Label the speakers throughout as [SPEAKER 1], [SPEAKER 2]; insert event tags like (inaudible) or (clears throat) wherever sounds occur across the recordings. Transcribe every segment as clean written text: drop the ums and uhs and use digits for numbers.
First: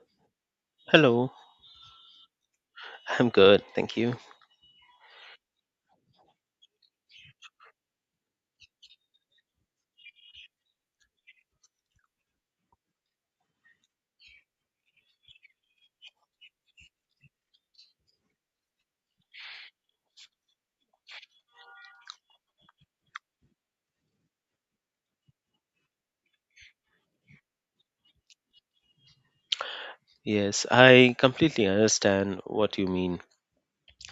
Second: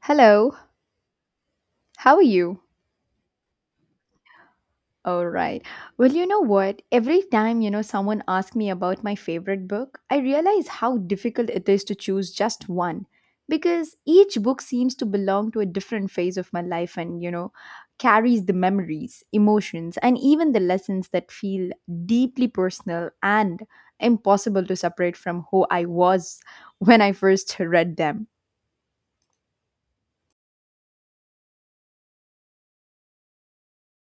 [SPEAKER 1] Hello,
[SPEAKER 2] Hello,
[SPEAKER 1] how are you?
[SPEAKER 2] I'm good, thank you.
[SPEAKER 1] All right. Well, you know what? Every time, someone asks me about my favorite book, I realize how difficult it is to choose just one because each book seems to belong to a different phase of my life and, carries the memories, emotions, and even the lessons that feel deeply personal and impossible to separate from who I was (laughs) when I first read them.
[SPEAKER 2] Yes, I completely understand what you mean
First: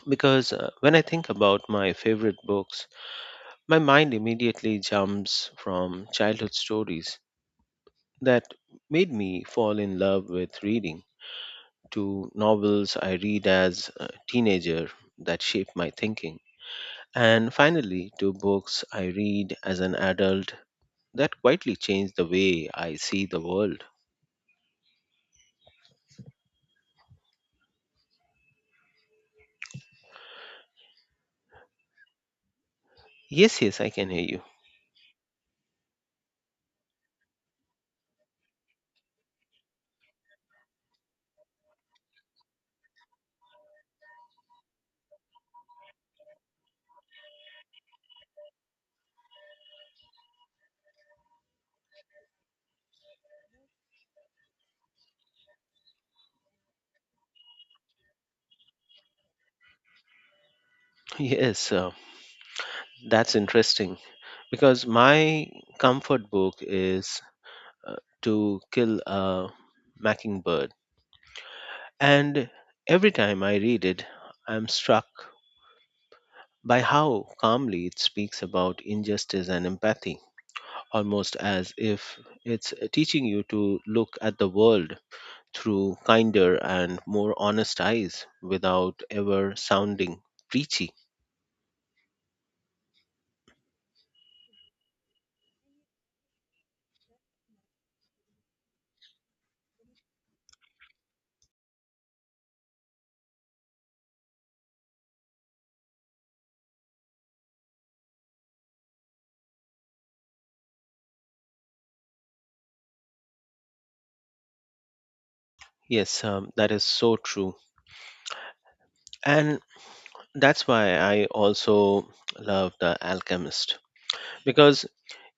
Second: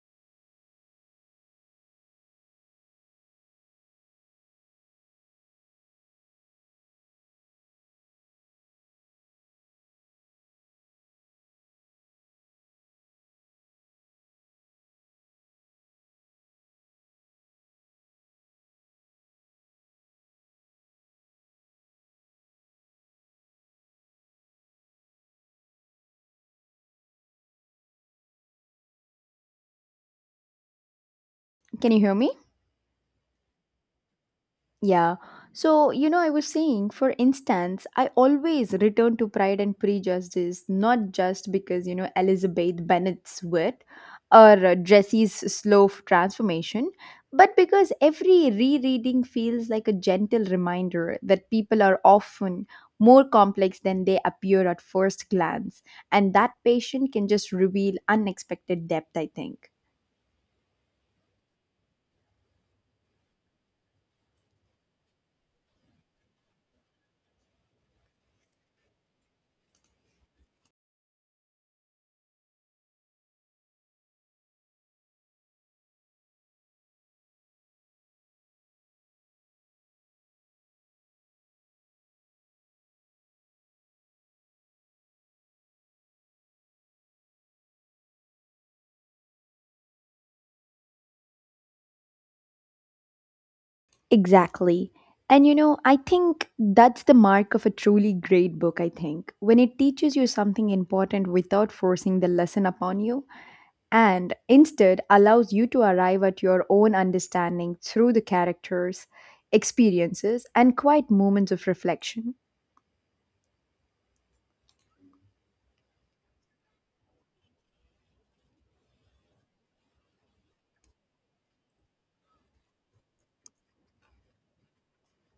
[SPEAKER 2] because when I think about my favorite books, my mind immediately jumps from childhood stories that made me fall in love with reading to novels I read as a teenager that shaped my thinking, and finally to books I read as an adult that quietly changed the way I see the world.
[SPEAKER 1] Can you hear me?
[SPEAKER 2] Yes, yes, I can hear you.
[SPEAKER 1] Yeah. So, I was saying, for instance, I always return to Pride and Prejudice, not just because, Elizabeth Bennet's wit or Jessie's transformation, but because every rereading feels like a gentle reminder that people are often more complex than they appear at first glance. And that patient can just reveal unexpected depth, I think.
[SPEAKER 2] (laughs) Yes, that's interesting because my comfort book is uh, To Kill a Mockingbird. And every time I read it, I'm struck by how calmly it speaks about injustice and empathy, almost as if it's teaching you to look at the world through kinder and more honest eyes without ever sounding preachy.
[SPEAKER 1] Exactly. And you know, I think that's the mark of a truly great book, I think, when it teaches you something important without forcing the lesson upon you and instead allows you to arrive at your own understanding through the characters, experiences, and quiet moments of reflection.
[SPEAKER 2] Yes, that is so true. And that's why I also love The Alchemist, because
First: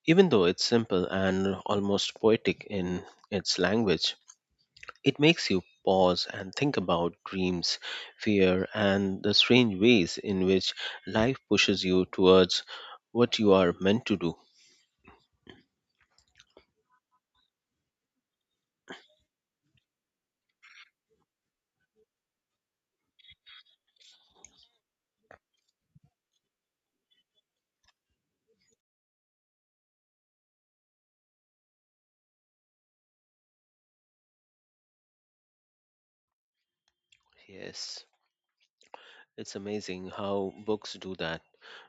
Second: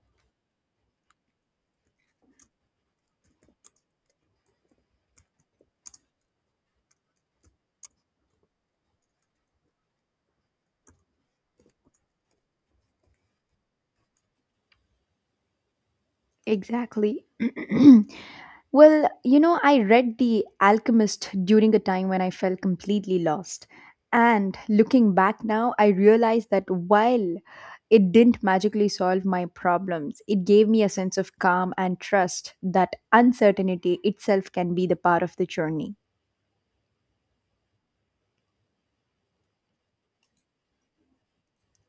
[SPEAKER 2] even though it's simple and almost poetic in its language, it makes you pause and think about dreams, fear, and the strange ways in which life pushes you towards what you are meant to do.
[SPEAKER 1] Exactly. (clears throat) Well, you know, I read The Alchemist during a time when I felt completely lost. And looking back now, I realized that while it didn't magically solve my problems, it gave me a sense of calm and trust that uncertainty itself can be the part of the journey.
[SPEAKER 2] Yes, it's amazing how books do that.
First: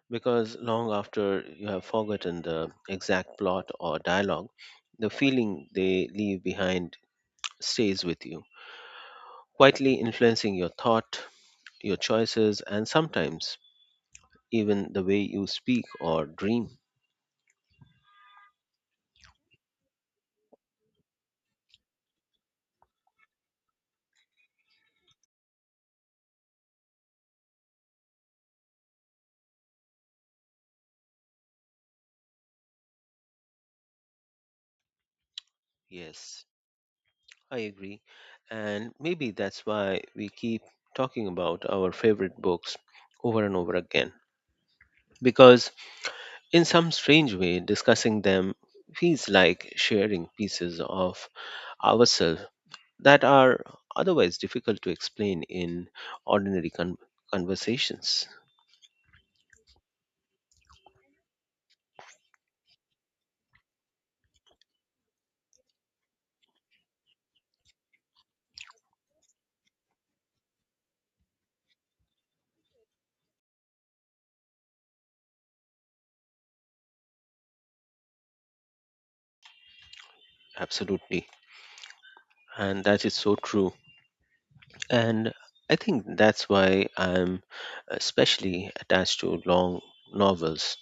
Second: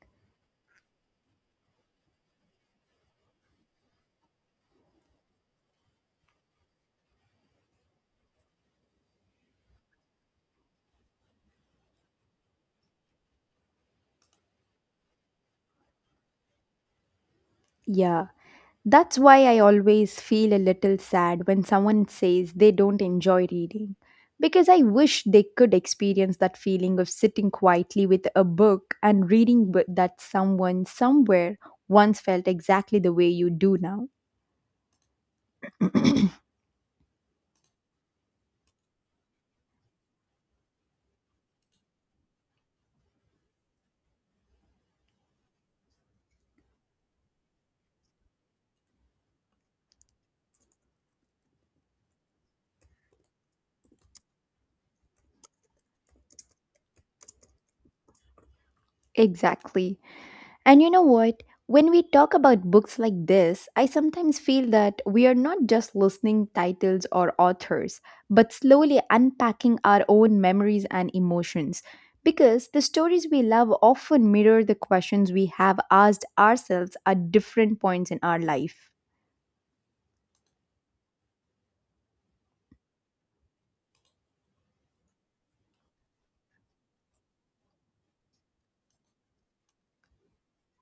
[SPEAKER 2] Because long after you have forgotten the exact plot or dialogue, the feeling they leave behind stays with you, quietly influencing your thought, your choices, and sometimes even the way you speak or dream.
[SPEAKER 1] Yeah. That's why I always feel a little sad when someone says they don't enjoy reading, because I wish they could experience that feeling of sitting quietly with a book and reading with that someone somewhere once felt exactly the way you do now.
[SPEAKER 2] Yes, I agree. And maybe that's why we keep talking about our favorite books over and over again. Because in some strange way, discussing them feels like sharing pieces of ourselves that are otherwise difficult to explain in ordinary conversations.
[SPEAKER 1] Exactly. And you know what? When we talk about books like this, I sometimes feel that we are not just listening titles or authors, but slowly unpacking our own memories and emotions. Because the stories we love often mirror the questions we have asked ourselves at different points in our life.
[SPEAKER 2] Absolutely. And that is so true. And I think that's why I'm especially attached to long novels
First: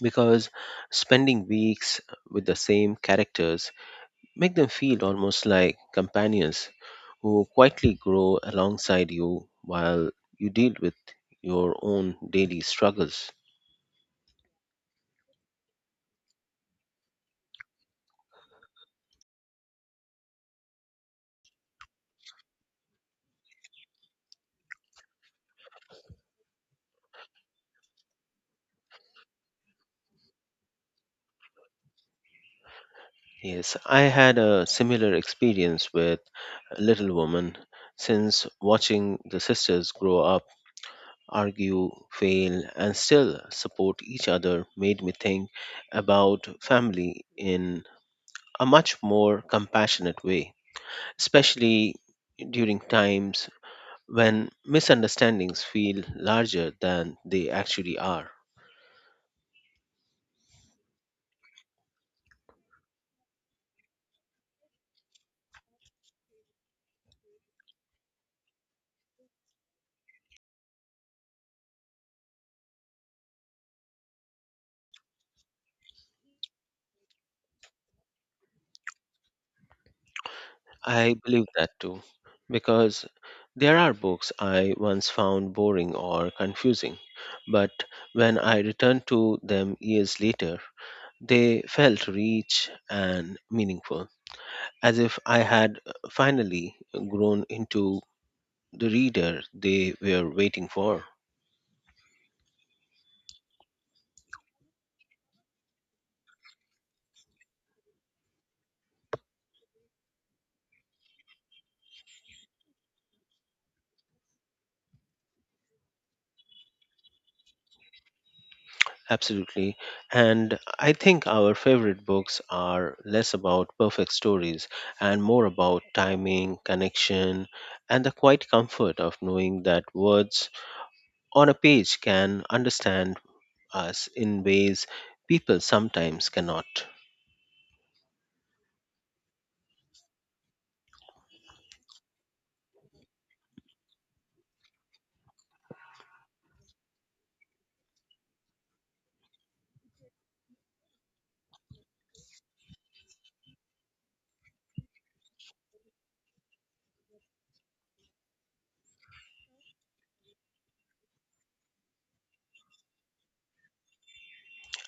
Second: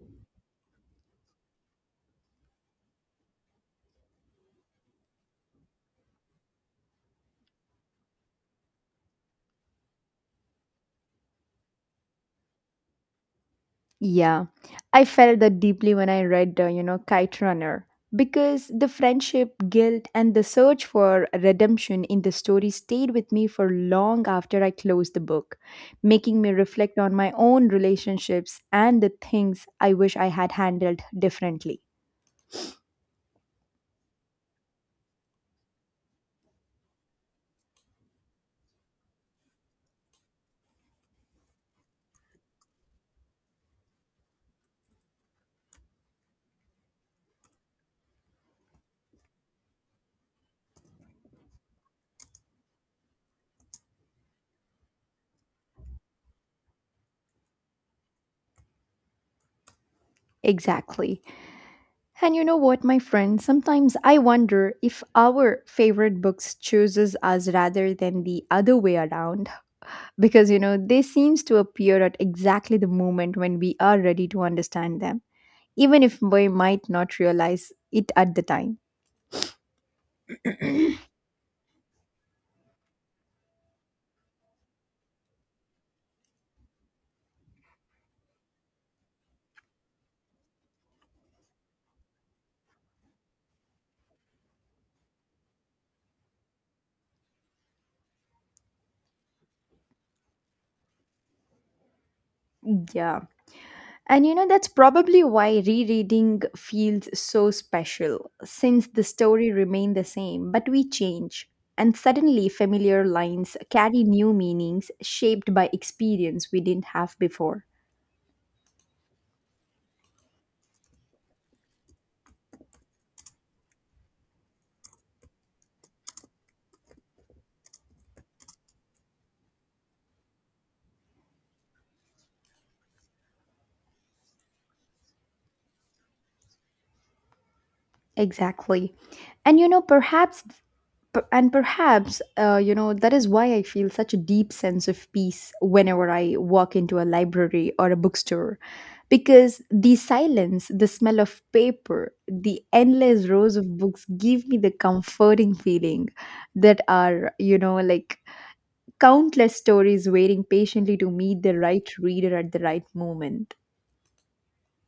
[SPEAKER 2] because spending weeks with the same characters make them feel almost like companions who quietly grow alongside you while you deal with your own daily struggles.
[SPEAKER 1] Yeah, I felt that deeply when I read, Kite Runner, because the friendship, guilt, and the search for redemption in the story stayed with me for long after I closed the book, making me reflect on my own relationships and the things I wish I had handled differently.
[SPEAKER 2] Yes, I had a similar experience with Little Woman since watching the sisters grow up, argue, fail, and still support each other made me think about family in a much more compassionate way, especially during times when misunderstandings feel larger than they actually are.
[SPEAKER 1] Exactly. And you know what, my friend? Sometimes I wonder if our favorite books chooses us rather than the other way around because they seems to appear at exactly the moment when we are ready to understand them even if we might not realize it at the time.
[SPEAKER 2] I believe that too, because there are books I once found boring or confusing, but when I returned to them years later, they felt rich and meaningful, as if I had finally grown into the reader they were waiting for.
[SPEAKER 1] Yeah, and you know that's probably why rereading feels so special since the story remain the same but we change, and suddenly familiar lines carry new meanings shaped by experience we didn't have before.
[SPEAKER 2] Absolutely. And I think our favorite books are less about perfect stories and more about timing, connection, and the quiet comfort of knowing that words on a page can understand us in ways people sometimes cannot.
[SPEAKER 1] Exactly. And you know, perhaps P- and perhaps that is why I feel such a deep sense of peace whenever I walk into a library or a bookstore, because the silence, the smell of paper, the endless rows of books give me the comforting feeling that are, countless stories waiting patiently to meet the right reader at the right moment.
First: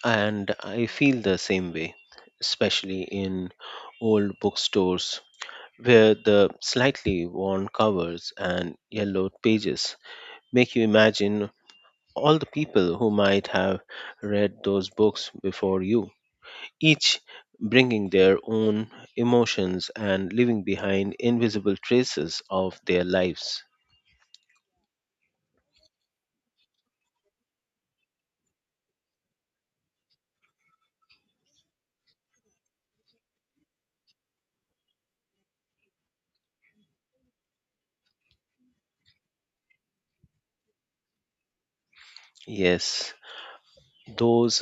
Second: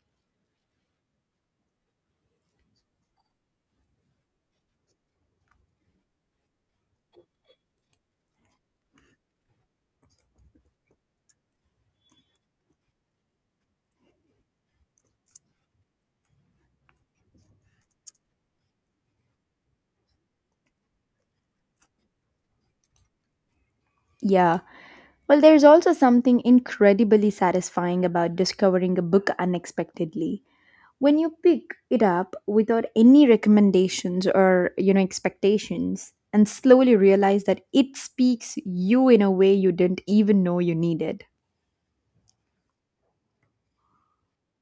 [SPEAKER 2] And I feel the same way, especially in old bookstores where the slightly worn covers and yellowed pages make you imagine all the people who might have read those books before you, each bringing their own emotions and leaving behind invisible traces of their lives.
[SPEAKER 1] Yeah. Well, there's also something incredibly satisfying about discovering a book unexpectedly, when you pick it up without any recommendations or expectations and slowly realize that it speaks you in a way you didn't even know you needed.
[SPEAKER 2] Yes, those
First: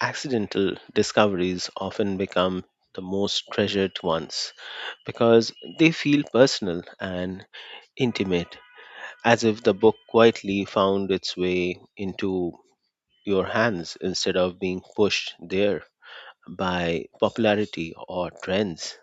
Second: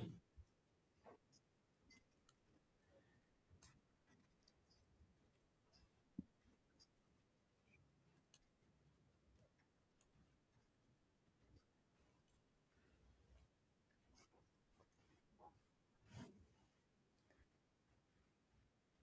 [SPEAKER 2] accidental discoveries often become the most treasured ones because they feel personal and intimate, as if the book quietly found its way into your hands instead of being pushed there by popularity or trends.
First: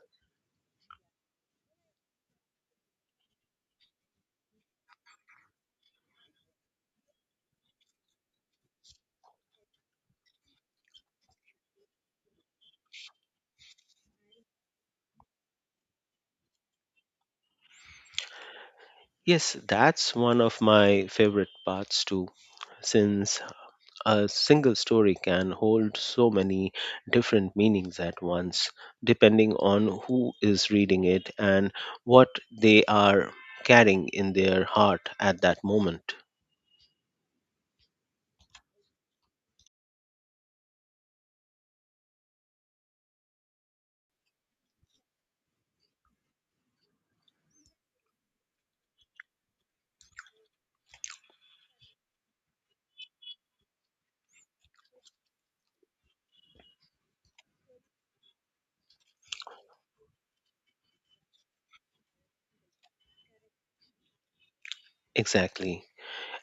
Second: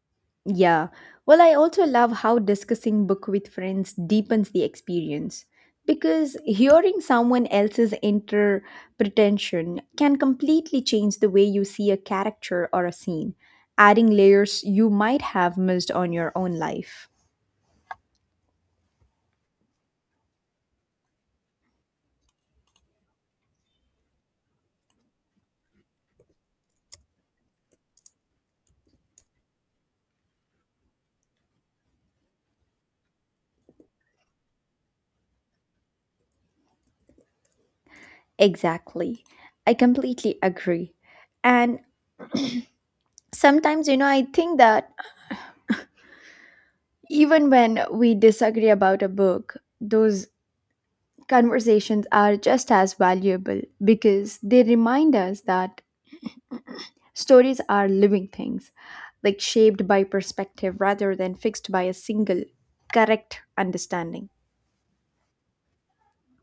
[SPEAKER 1] Yeah. Well, I also love how discussing book with friends deepens the experience, because hearing someone else's interpretation can completely change the way you see a character or a scene, adding layers you might have missed on your own life.
[SPEAKER 2] Yes, that's one of my favorite parts too, since a single story can hold so many different meanings at once, depending on who is reading it and what they are carrying in their heart at that moment.
[SPEAKER 1] Exactly. I completely agree. And sometimes, you know, I think that even when we disagree about a book, those conversations are just as valuable because they remind us that stories are living things, like shaped by perspective rather than fixed by a single correct understanding.
[SPEAKER 2] Exactly.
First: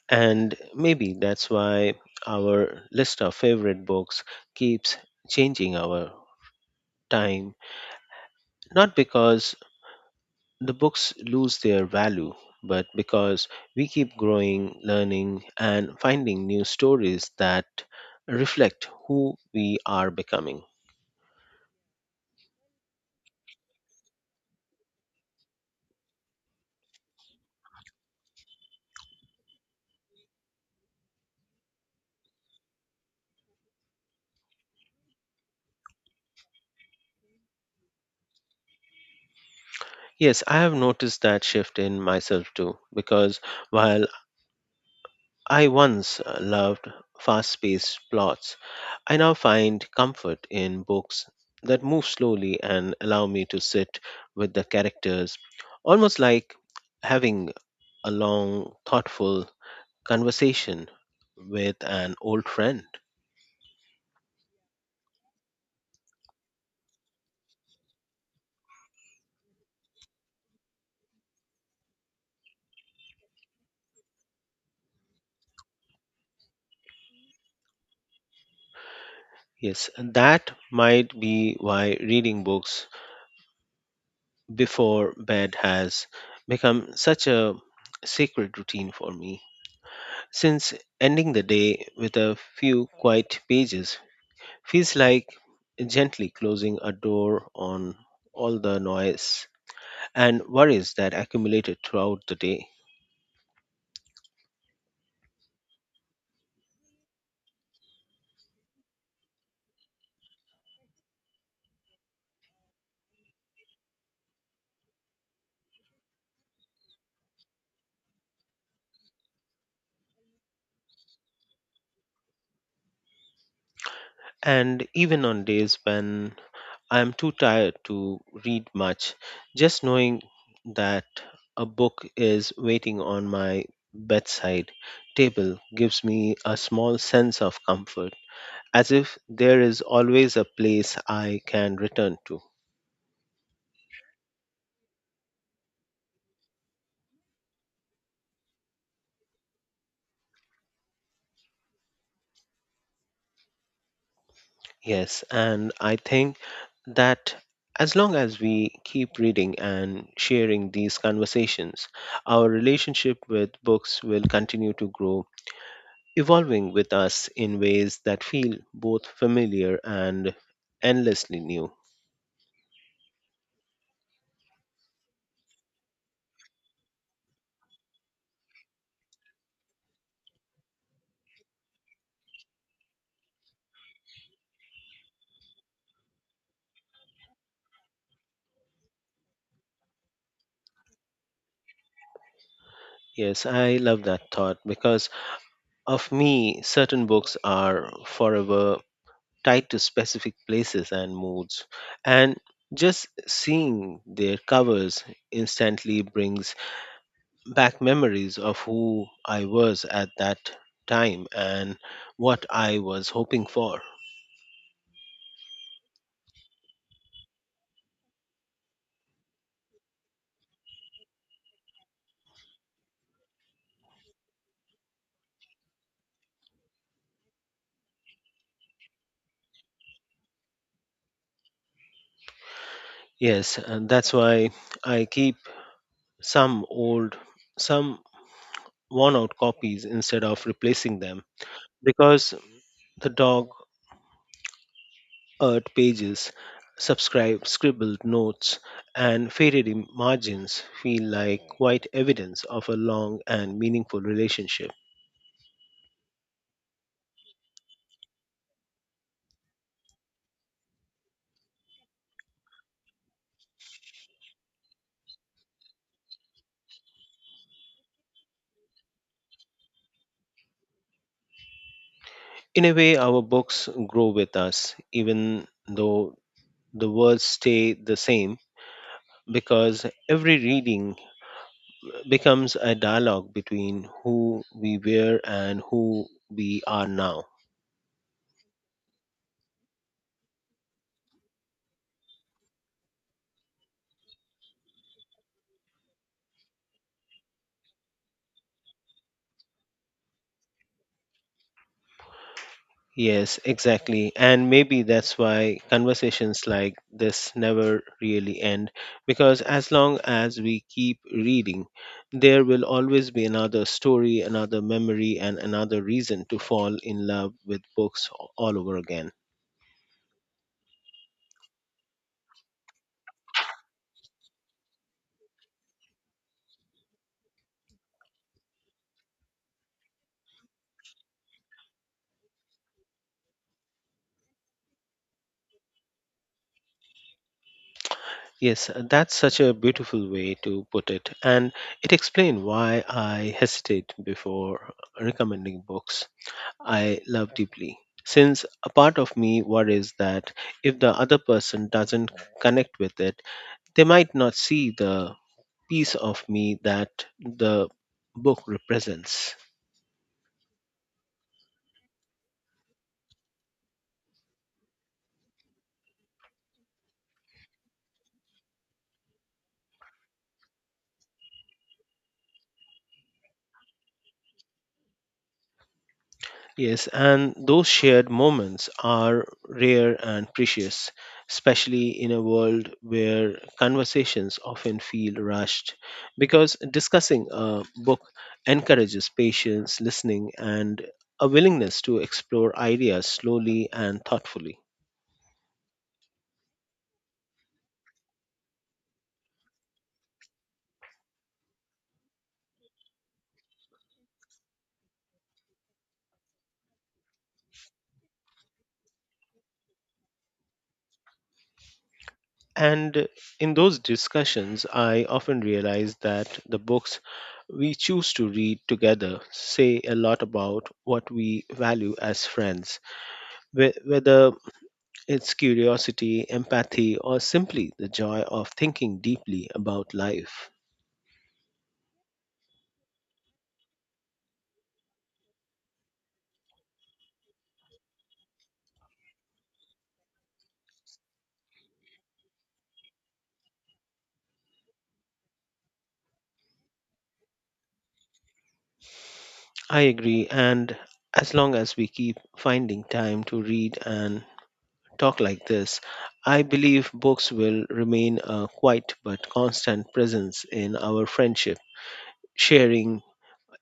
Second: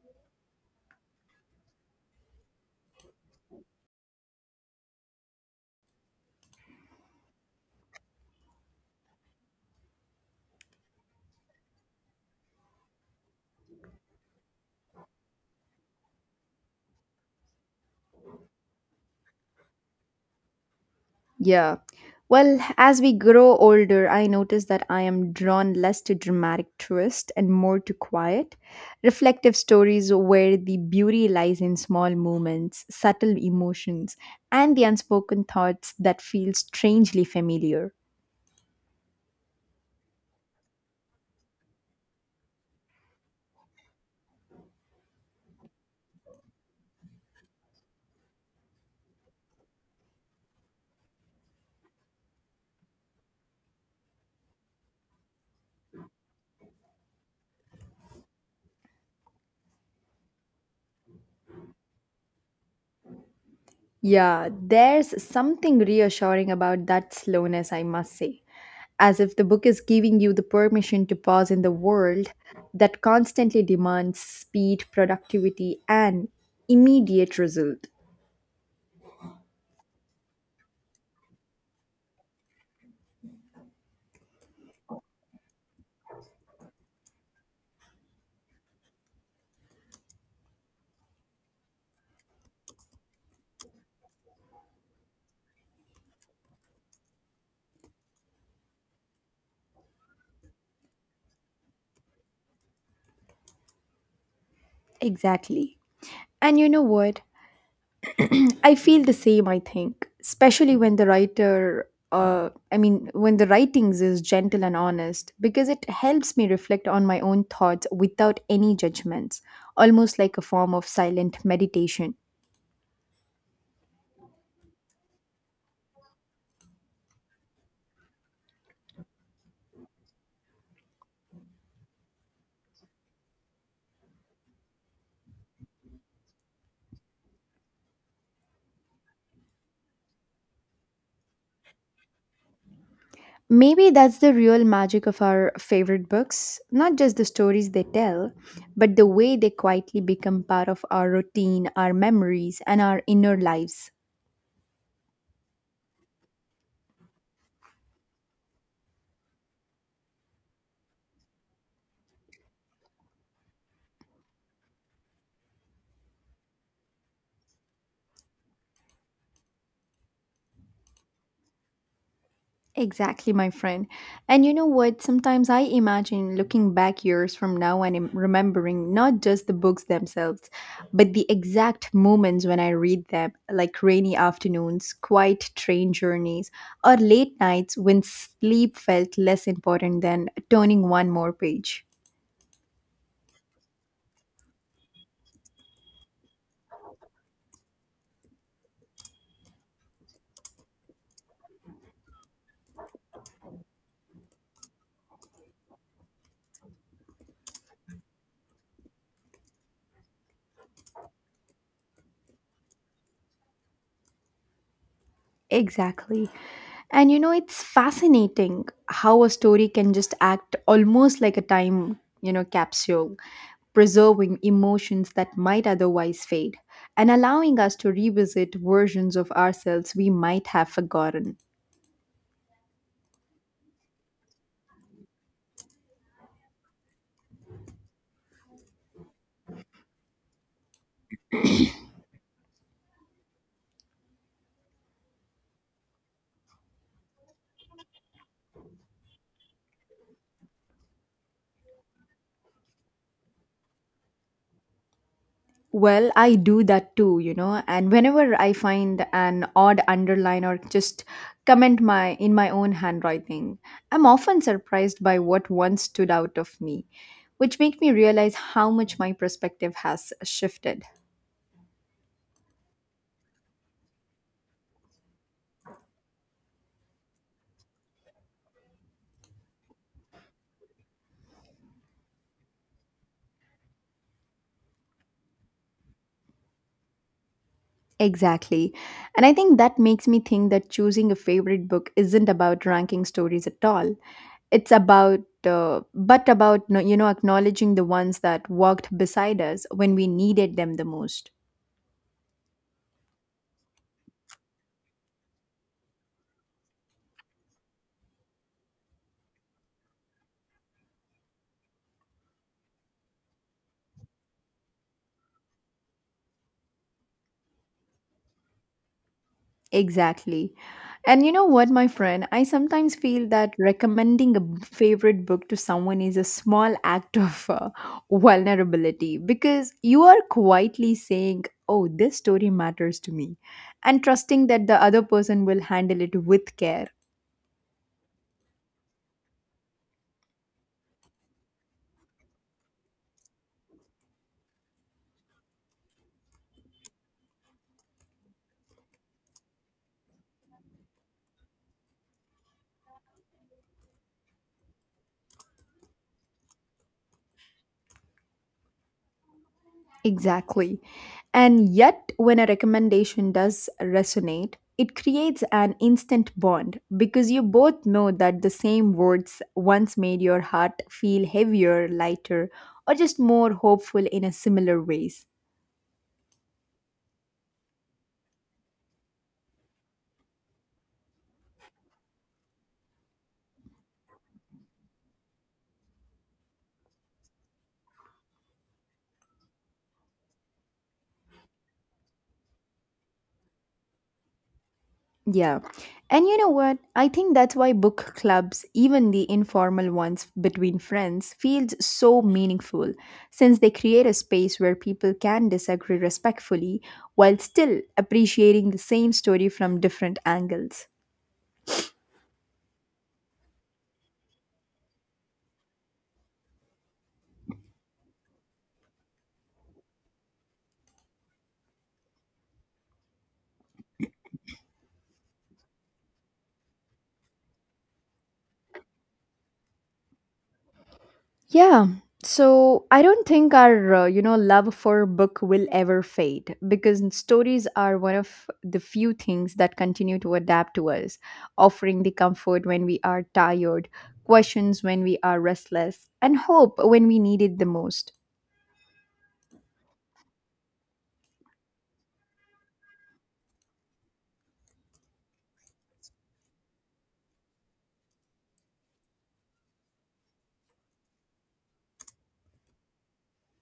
[SPEAKER 2] And maybe that's why our list of favorite books keeps changing our time, not because the books lose their value, but because we keep growing, learning, and finding new stories that reflect who we are becoming.
[SPEAKER 1] Yeah. Well, as we grow older, I notice that I am drawn less to dramatic twists and more to quiet, reflective stories where the beauty lies in small moments, subtle emotions, and the unspoken thoughts that feel strangely familiar.
[SPEAKER 2] Yes, I have noticed that shift in myself too, because while I once loved fast paced plots, I now find comfort in books that move slowly and allow me to sit with the characters, almost like having a long, thoughtful conversation with an old friend.
[SPEAKER 1] Yeah, there's something reassuring about that slowness, I must say, as if the book is giving you the permission to pause in the world that constantly demands speed, productivity, and immediate result.
[SPEAKER 2] Yes, and that might be why reading books before bed has become such a sacred routine for me, since ending the day with a few quiet pages feels like gently closing a door on all the noise and worries that accumulated throughout the day.
[SPEAKER 1] Exactly. And you know what? I feel the same, I think, especially when the writer. I mean, when the writings is gentle and honest, because it helps me reflect on my own thoughts without any judgments, almost like a form of silent meditation.
[SPEAKER 2] And even on days when I am too tired to read much, just knowing that a book is waiting on my bedside table gives me a small sense of comfort, as if there is always a place I can return to.
[SPEAKER 1] Maybe that's the real magic of our favorite books, not just the stories they tell, but the way they quietly become part of our routine, our memories, and our inner lives.
[SPEAKER 2] Yes, and I think that as long as we keep reading and sharing these conversations, our relationship with books will continue to grow, evolving with us in ways that feel both familiar and endlessly new.
[SPEAKER 1] Exactly, my friend. And you know what? Sometimes I imagine looking back years from now and remembering not just the books themselves, but the exact moments when I read them, like rainy afternoons, quiet train journeys, or late nights when sleep felt less important than turning one more page.
[SPEAKER 2] Yes, I love that thought because of me, certain books are forever tied to specific places and moods, and just seeing their covers instantly brings back memories of who I was at that time and what I was hoping for.
[SPEAKER 1] Exactly. And you know, it's fascinating how a story can just act almost like a time, capsule, preserving emotions that might otherwise fade and allowing us to revisit versions of ourselves we might have forgotten.
[SPEAKER 2] Yes, and that's why I keep some old, some worn out copies instead of replacing them because the dog eared pages, subscribe scribbled notes, and faded margins feel like quite evidence of a long and meaningful relationship.
[SPEAKER 1] Well, I do that too, you know, and whenever I find an odd underline or just comment my own handwriting, I'm often surprised by what once stood out of me, which make me realize how much my perspective has shifted.
[SPEAKER 2] In a way, our books grow with us, even though the words stay the same because every reading becomes a dialogue between who we were and who we are now.
[SPEAKER 1] Exactly. And I think that makes me think that choosing a favorite book isn't about ranking stories at all. It's about but about you know acknowledging the ones that walked beside us when we needed them the most.
[SPEAKER 2] Yes, exactly. And maybe that's why conversations like this never really end because as long as we keep reading, there will always be another story, another memory, and another reason to fall in love with books all over again.
[SPEAKER 1] Exactly. And you know what, my friend? I sometimes feel that recommending a favorite book to someone is a small act of vulnerability because you are quietly saying, "Oh, this story matters to me," and trusting that the other person will handle it with care.
[SPEAKER 2] Yes, that's such a beautiful way to put it, and it explains why I hesitate before recommending books I love deeply, since a part of me worries that if the other person doesn't connect with it, they might not see the piece of me that the book represents.
[SPEAKER 1] Exactly. And yet, when a recommendation does resonate, it creates an instant bond because you both know that the same words once made your heart feel heavier, lighter, or just more hopeful in a similar ways.
[SPEAKER 2] Yes, and those shared moments are rare and precious, especially in a world where conversations often feel rushed, because discussing a book encourages patience, listening, and a willingness to explore ideas slowly and thoughtfully.
[SPEAKER 1] Yeah. And you know what? I think that's why book clubs, even the informal ones between friends, feels so meaningful since they create a space where people can disagree respectfully while still appreciating the same story from different angles.
[SPEAKER 2] And in those discussions, I often realize that the books we choose to read together say a lot about what we value as friends, whether it's curiosity, empathy, or simply the joy of thinking deeply about life.
[SPEAKER 1] Yeah. So I don't think our you know love for book will ever fade because stories are one of the few things that continue to adapt to us, offering the comfort when we are tired, questions when we are restless, and hope when we need it the most.
[SPEAKER 2] I agree, and as long as we keep finding time to read and talk like this, I believe books will remain a quiet but constant presence in our friendship, sharing,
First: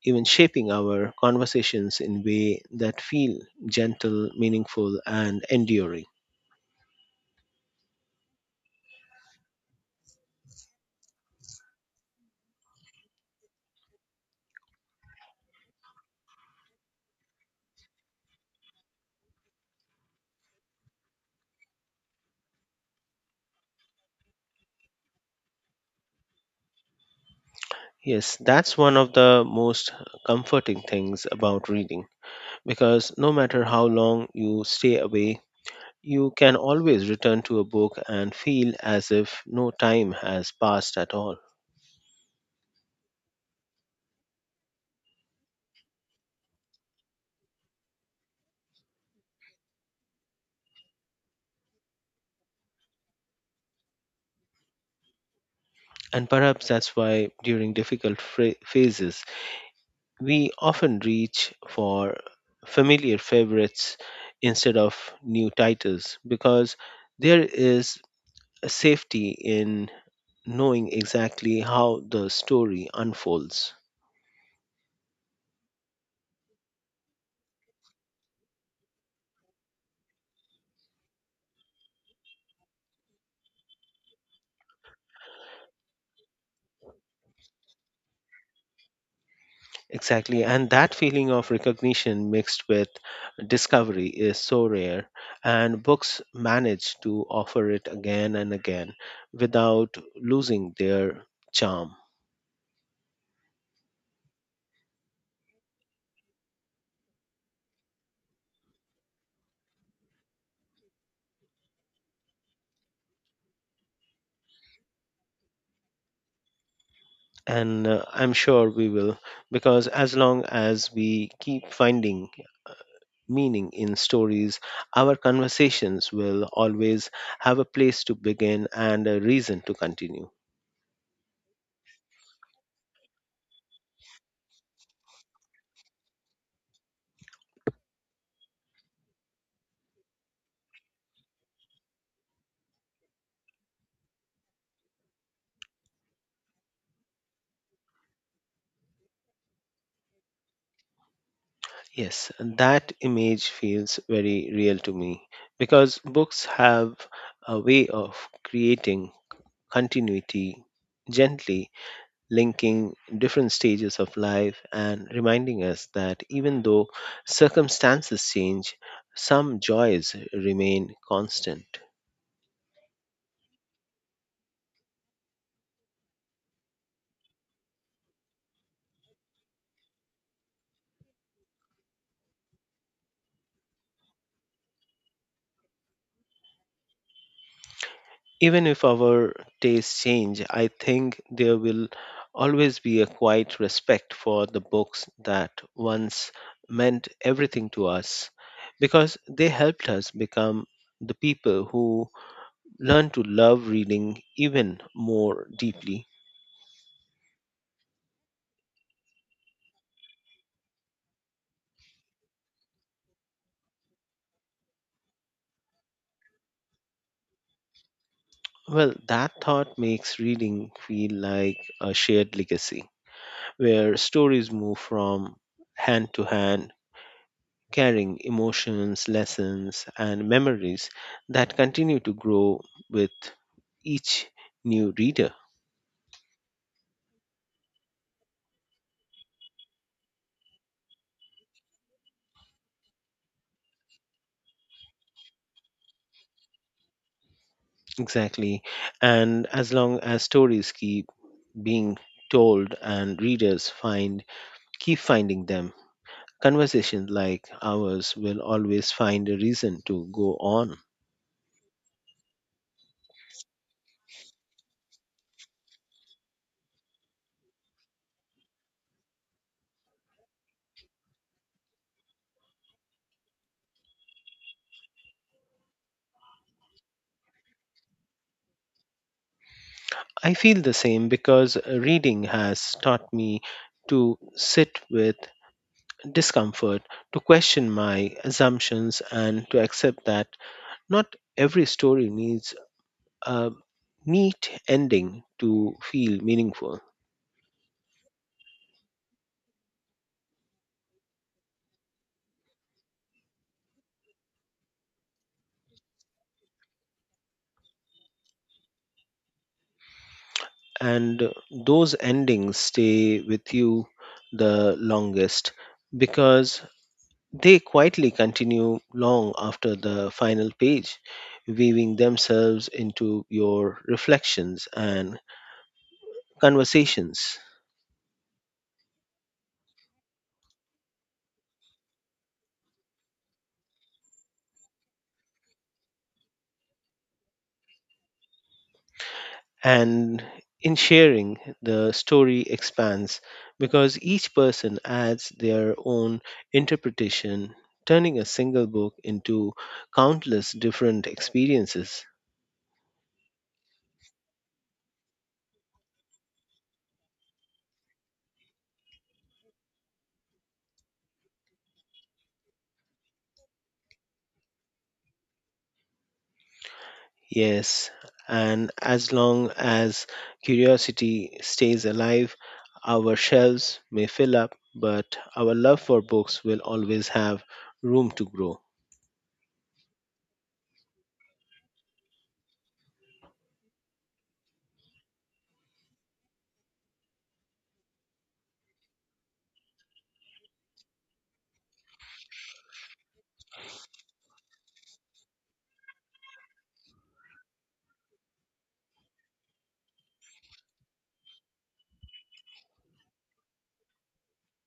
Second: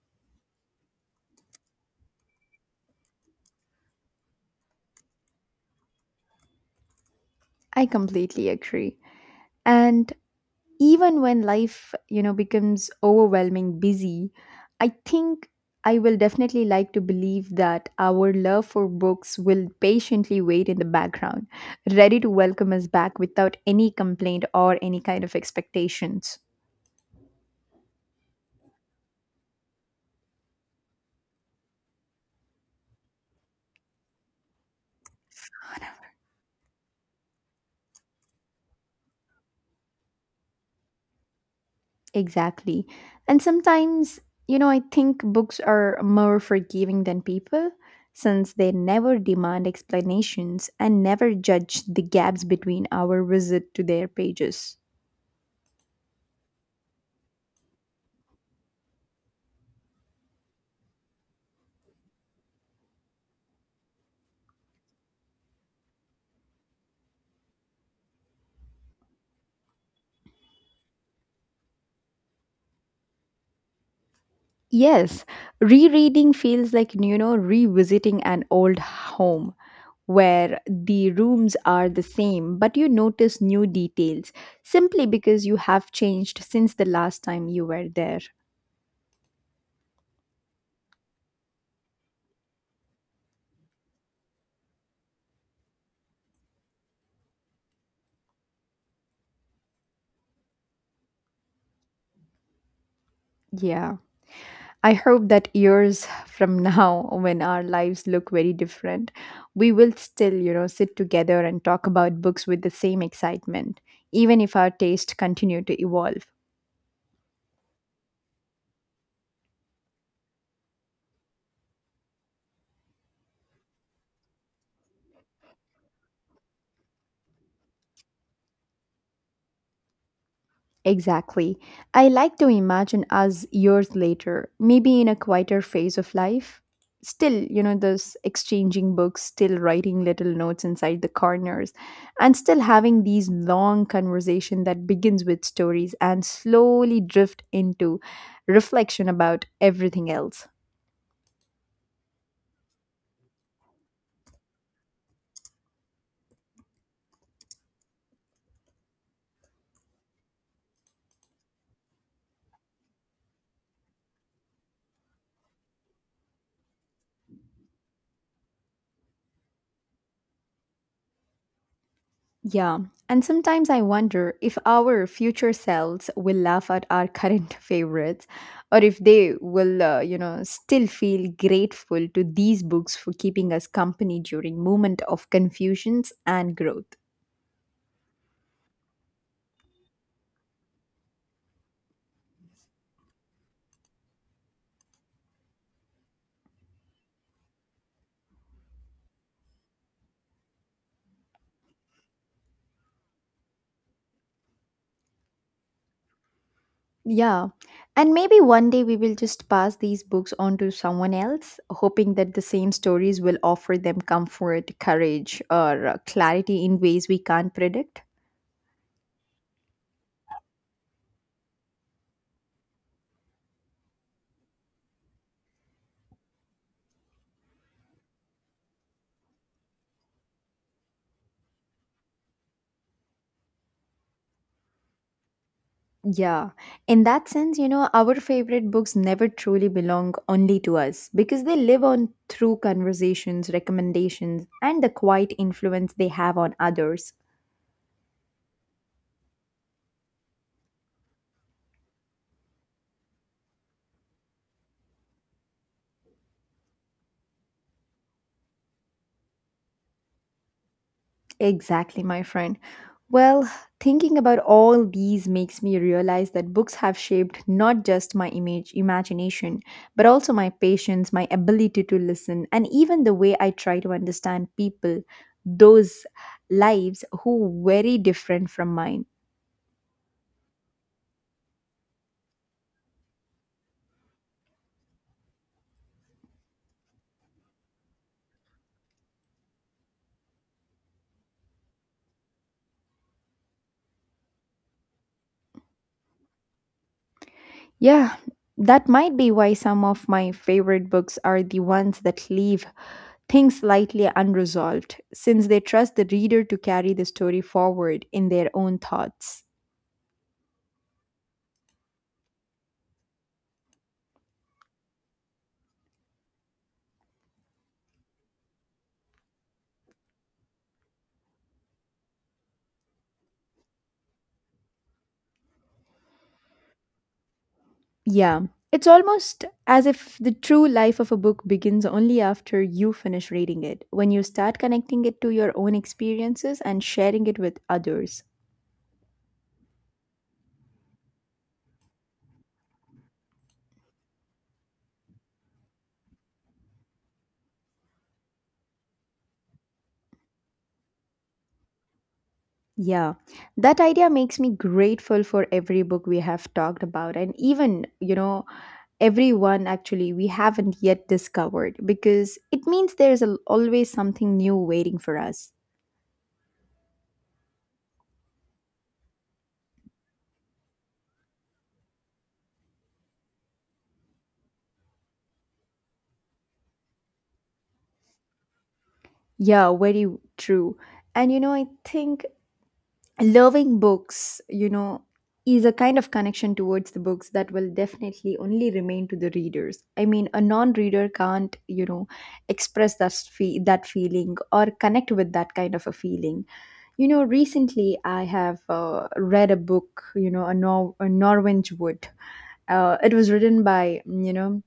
[SPEAKER 2] even shaping our conversations in way that feel gentle, meaningful, and enduring.
[SPEAKER 1] I completely agree. And even when life, becomes overwhelming busy, I think I will definitely like to believe that our love for books will patiently wait in the background, ready to welcome us back without any complaint or any kind of expectations.
[SPEAKER 2] Yes, that's one of the most comforting things about reading, because no matter how long you stay away, you can always return to a book and feel as if no time has passed at all.
[SPEAKER 1] Exactly, and sometimes, I think books are more forgiving than people, since they never demand explanations and never judge the gaps between our visit to their pages.
[SPEAKER 2] And perhaps that's why during difficult phases, we often reach for familiar favorites instead of new titles because there is a safety in knowing exactly how the story unfolds.
[SPEAKER 1] Yes, rereading feels like, revisiting an old home where the rooms are the same, but you notice new details simply because you have changed since the last time you were there.
[SPEAKER 2] Exactly, and that feeling of recognition mixed with discovery is so rare, and books manage to offer it again and again without losing their charm.
[SPEAKER 1] Yeah. I hope that years (laughs) from now, when our lives look very different, we will still, sit together and talk about books with the same excitement, even if our taste continue to evolve.
[SPEAKER 2] And I'm sure we will, because as long as we keep finding meaning in stories, our conversations will always have a place to begin and a reason to continue.
[SPEAKER 1] Exactly. I like to imagine us years later, maybe in a quieter phase of life. Still, those exchanging books, still writing little notes inside the corners, and still having these long conversation that begins with stories and slowly drift into reflection about everything else.
[SPEAKER 2] Yes, that image feels very real to me because books have a way of creating continuity, gently linking different stages of life and reminding us that even though circumstances change, some joys remain constant.
[SPEAKER 1] Yeah, and sometimes I wonder if our future selves will laugh at our current (laughs) favorites or if they will, still feel grateful to these books for keeping us company during moment of confusions and growth.
[SPEAKER 2] Even if our tastes change, I think there will always be a quiet respect for the books that once meant everything to us because they helped us become the people who learn to love reading even more deeply.
[SPEAKER 1] Yeah, and maybe one day we will just pass these books on to someone else, hoping that the same stories will offer them comfort, courage, or clarity in ways we can't predict.
[SPEAKER 2] Well, that thought makes reading feel like a shared legacy where stories move from hand to hand, carrying emotions, lessons, and memories that continue to grow with each new reader.
[SPEAKER 1] Yeah, in that sense, you know, our favorite books never truly belong only to us because they live on through conversations, recommendations, and the quiet influence they have on others.
[SPEAKER 2] Exactly. And as long as stories keep being told and readers find keep finding them, conversations like ours will always find a reason to go on.
[SPEAKER 1] Exactly, my friend. Well, thinking about all these makes me realize that books have shaped not just imagination, but also my patience, my ability to listen, and even the way I try to understand people, those lives who very different from mine.
[SPEAKER 2] I feel the same because reading has taught me to sit with discomfort, to question my assumptions, and to accept that not every story needs a neat ending to feel meaningful,
[SPEAKER 1] Yeah, that might be why some of my favorite books are the ones that leave things slightly unresolved, since they trust the reader to carry the story forward in their own thoughts.
[SPEAKER 2] and those endings stay with you the longest because they quietly continue long after the final page, weaving themselves into your reflections and conversations.
[SPEAKER 1] Yeah, it's almost as if the true life of a book begins only after you finish reading it, when you start connecting it to your own experiences and sharing it with others.
[SPEAKER 2] And in sharing, the story expands because each person adds their own interpretation, turning a single book into countless different experiences.
[SPEAKER 1] Yeah, that idea makes me grateful for every book we have talked about, and even, everyone actually we haven't yet discovered because it means there's always something new waiting for us.
[SPEAKER 2] Yes, and as long as curiosity stays alive, our shelves may fill up, but our love for books will always have room to grow.
[SPEAKER 1] Yeah, very true. And you know I think loving books, is a kind of connection towards the books that will definitely only remain to the readers. I mean, a non-reader can't, express that feeling or connect with that kind of a feeling. You know, recently I have read a book, a, a Norwich Wood. It was written by,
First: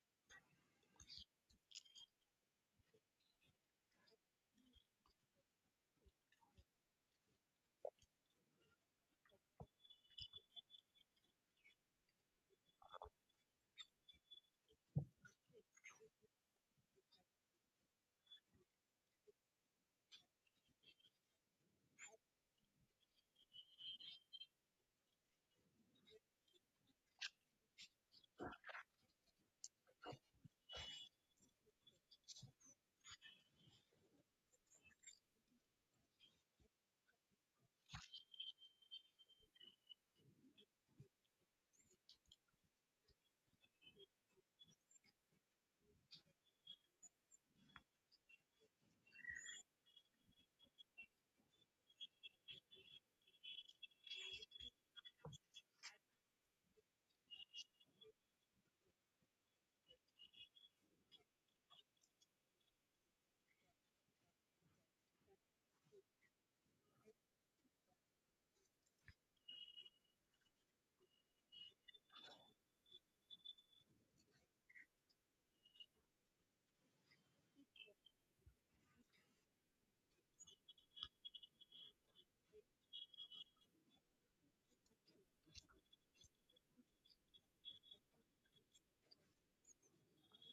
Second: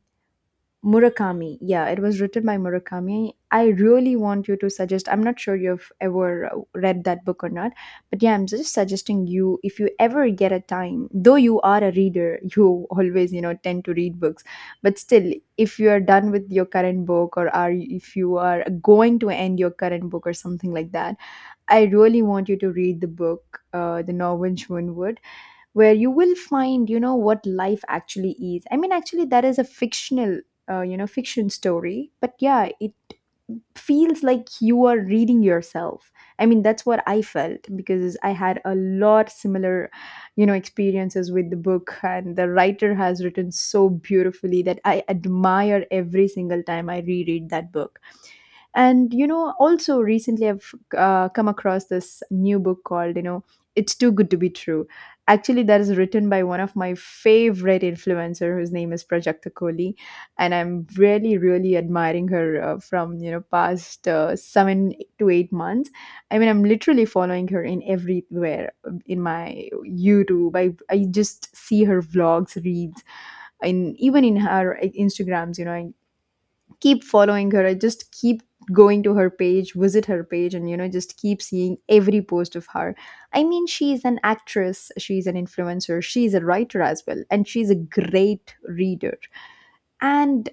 [SPEAKER 1] Murakami. Yeah, it was written by Murakami. I really want you to suggest. I'm not sure you've ever read that book or not, but yeah, I'm just suggesting you if you ever get a time, though you are a reader, (laughs) you always, tend to read books, but still, if you are done with your current book or are if you are going to end your current book or something like that, I really want you to read the book, The Norwegian Wood, where you will find you know what life actually is. I mean, actually that is a fictional you know fiction story, but yeah, it feels like you are reading yourself. I mean, that's what I felt, because I had a lot similar you know experiences with the book, and the writer has written so beautifully that I admire every single time I reread that book. And you know, also recently I've come across this new book called, It's Too Good to Be True. Actually, that is written by one of my favorite influencer whose name is Prajakta Kohli, and I'm really, really admiring her from you know past 7 to 8 months. I mean, I'm literally following her in everywhere in my YouTube. I just see her vlogs, reads, in even in her Instagrams. You know, I keep following her. I just keep going to her page, visit her page, and just keep seeing every post of her. I mean, she is an actress, she is an influencer, she is a writer as well, and she's a great reader. And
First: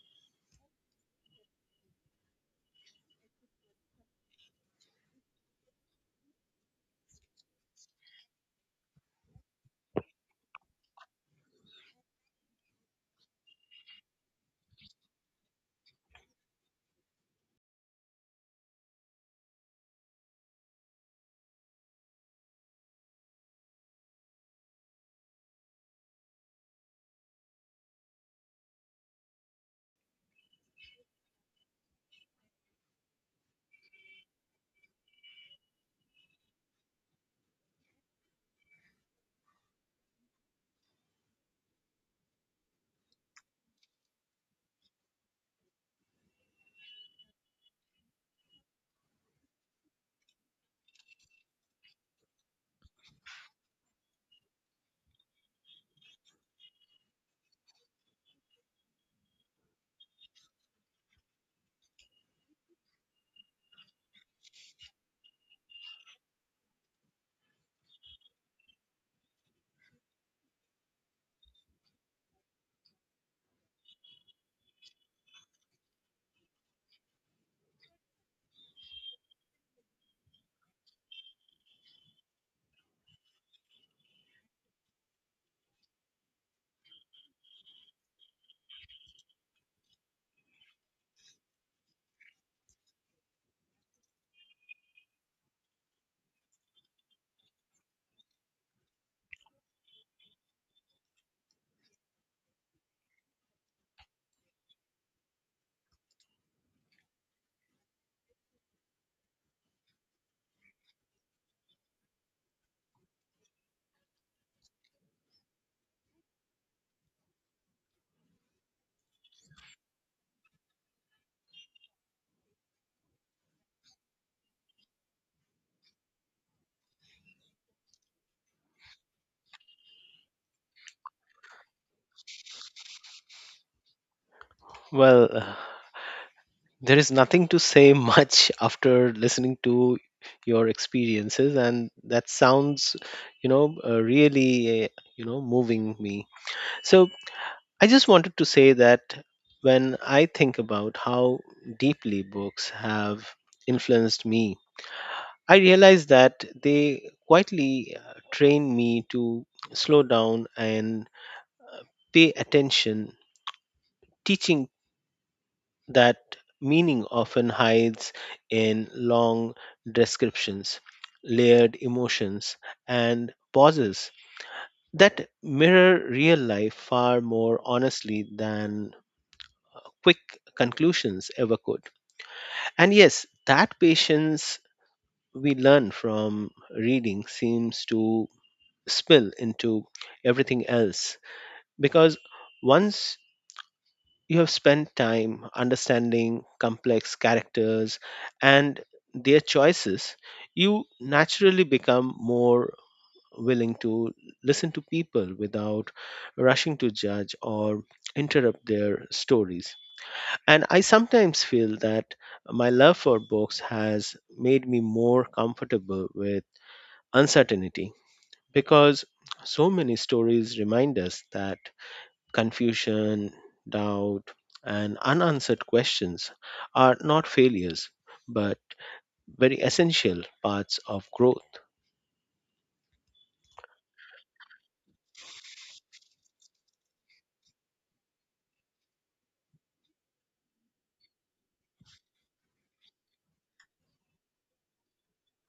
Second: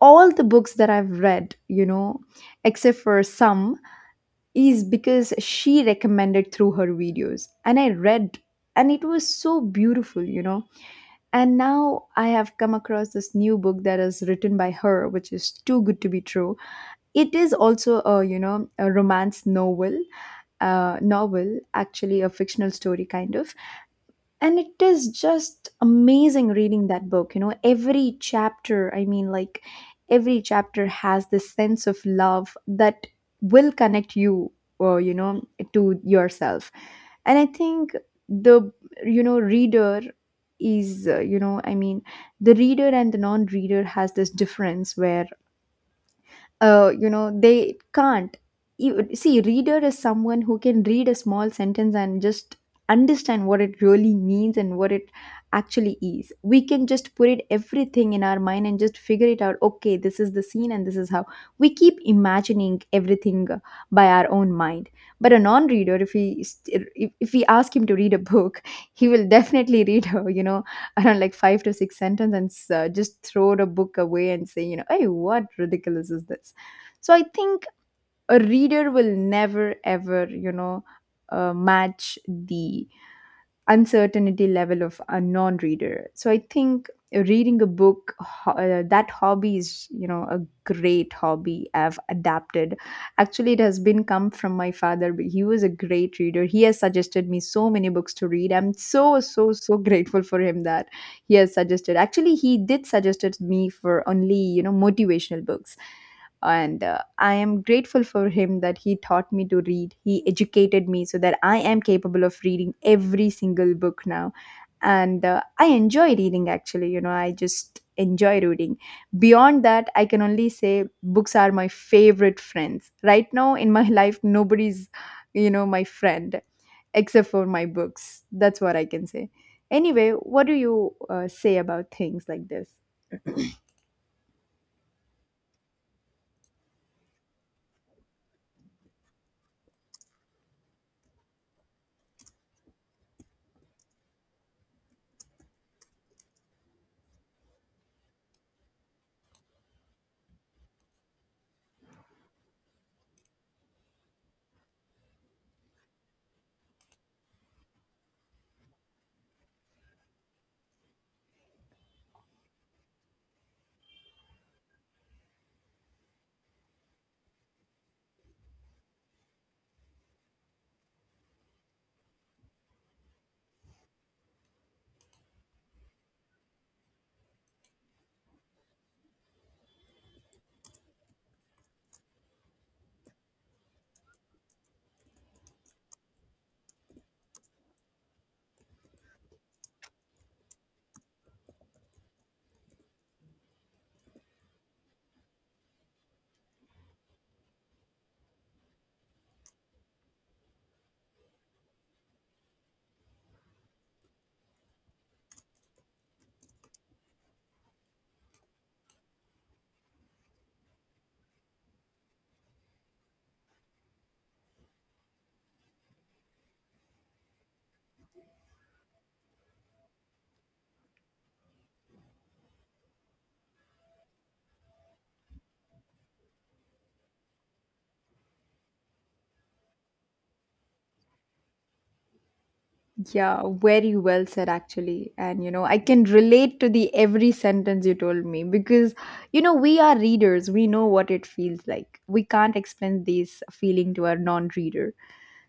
[SPEAKER 1] all the books that I've read, except for some, is because she recommended through her videos. And I read, and it was so beautiful. And now I have come across this new book that is written by her, which is Too Good to Be True. It is also a you know a romance novel, novel, actually a fictional story kind of. And it is just amazing reading that book. You know, every chapter, I mean, like every chapter has this sense of love that will connect you or you know to yourself. And I think the you know reader is you know, I mean the reader and the non-reader has this difference where you know they can't. See, reader is someone who can read a small sentence and just understand what it really means and what it actually is. We can just put it everything in our mind and just figure it out, okay, this is the scene and this is how we keep imagining everything by our own mind. But a non-reader, if we st- if we ask him to read a book, (laughs) he will definitely read you know around like 5 to 6 sentences, and just throw the book away and say, you know, hey, what ridiculous is this? So I think a reader will never ever you know match the uncertainty level of a non-reader. So I think reading a book, that hobby is you know a great hobby I've adapted. Actually, it has been come from my father, but he was a great reader. He has suggested me so many books to read. I'm so so so (laughs) grateful for him that he has suggested. Actually, he did suggested me for only you know motivational books. And I am grateful for him that he taught me to read, he educated me so that I am capable of reading every single book now. And I enjoy reading. Actually, you know, I just enjoy reading. Beyond that, I can only say books are my favorite friends right now in my (laughs) life. Nobody's you know my friend except for my books. That's what I can say. Anyway, what do you say about things like this?
[SPEAKER 2] Well, there is nothing to say much (laughs) after listening to your experiences, and that sounds, you know, really, you know, moving me. So I just wanted to say that when I think about how deeply books have influenced me, I realize that they quietly train me to slow down and pay attention, teaching that meaning often hides in long descriptions, layered emotions, and pauses that mirror real life far more honestly than quick conclusions ever could. And yes, that patience we learn from reading seems to spill into everything else because once you have spent time understanding complex characters and their choices, you naturally become more willing to listen to people without rushing to judge or interrupt their stories. And I sometimes feel that my love for books has made me more comfortable with uncertainty because so many stories remind us that confusion, doubt, and unanswered questions are not failures but very essential parts of growth.
[SPEAKER 1] Yeah, very well said, actually. And, you know, I can relate to the every sentence you told me because, you know, we are readers. We know what it feels like. We can't explain this feeling to our non reader.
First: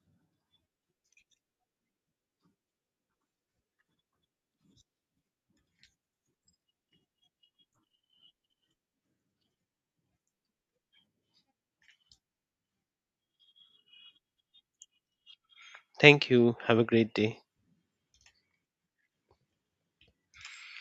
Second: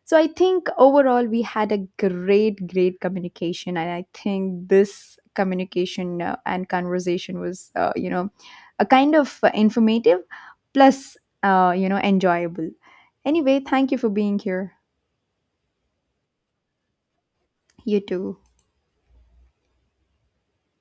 [SPEAKER 1] So I think overall we had a great, great communication. And I think this communication and conversation was, you know, a kind of informative plus, you know, enjoyable. Anyway, thank you for being here.
[SPEAKER 2] Thank you. Have a great day.
[SPEAKER 1] You too.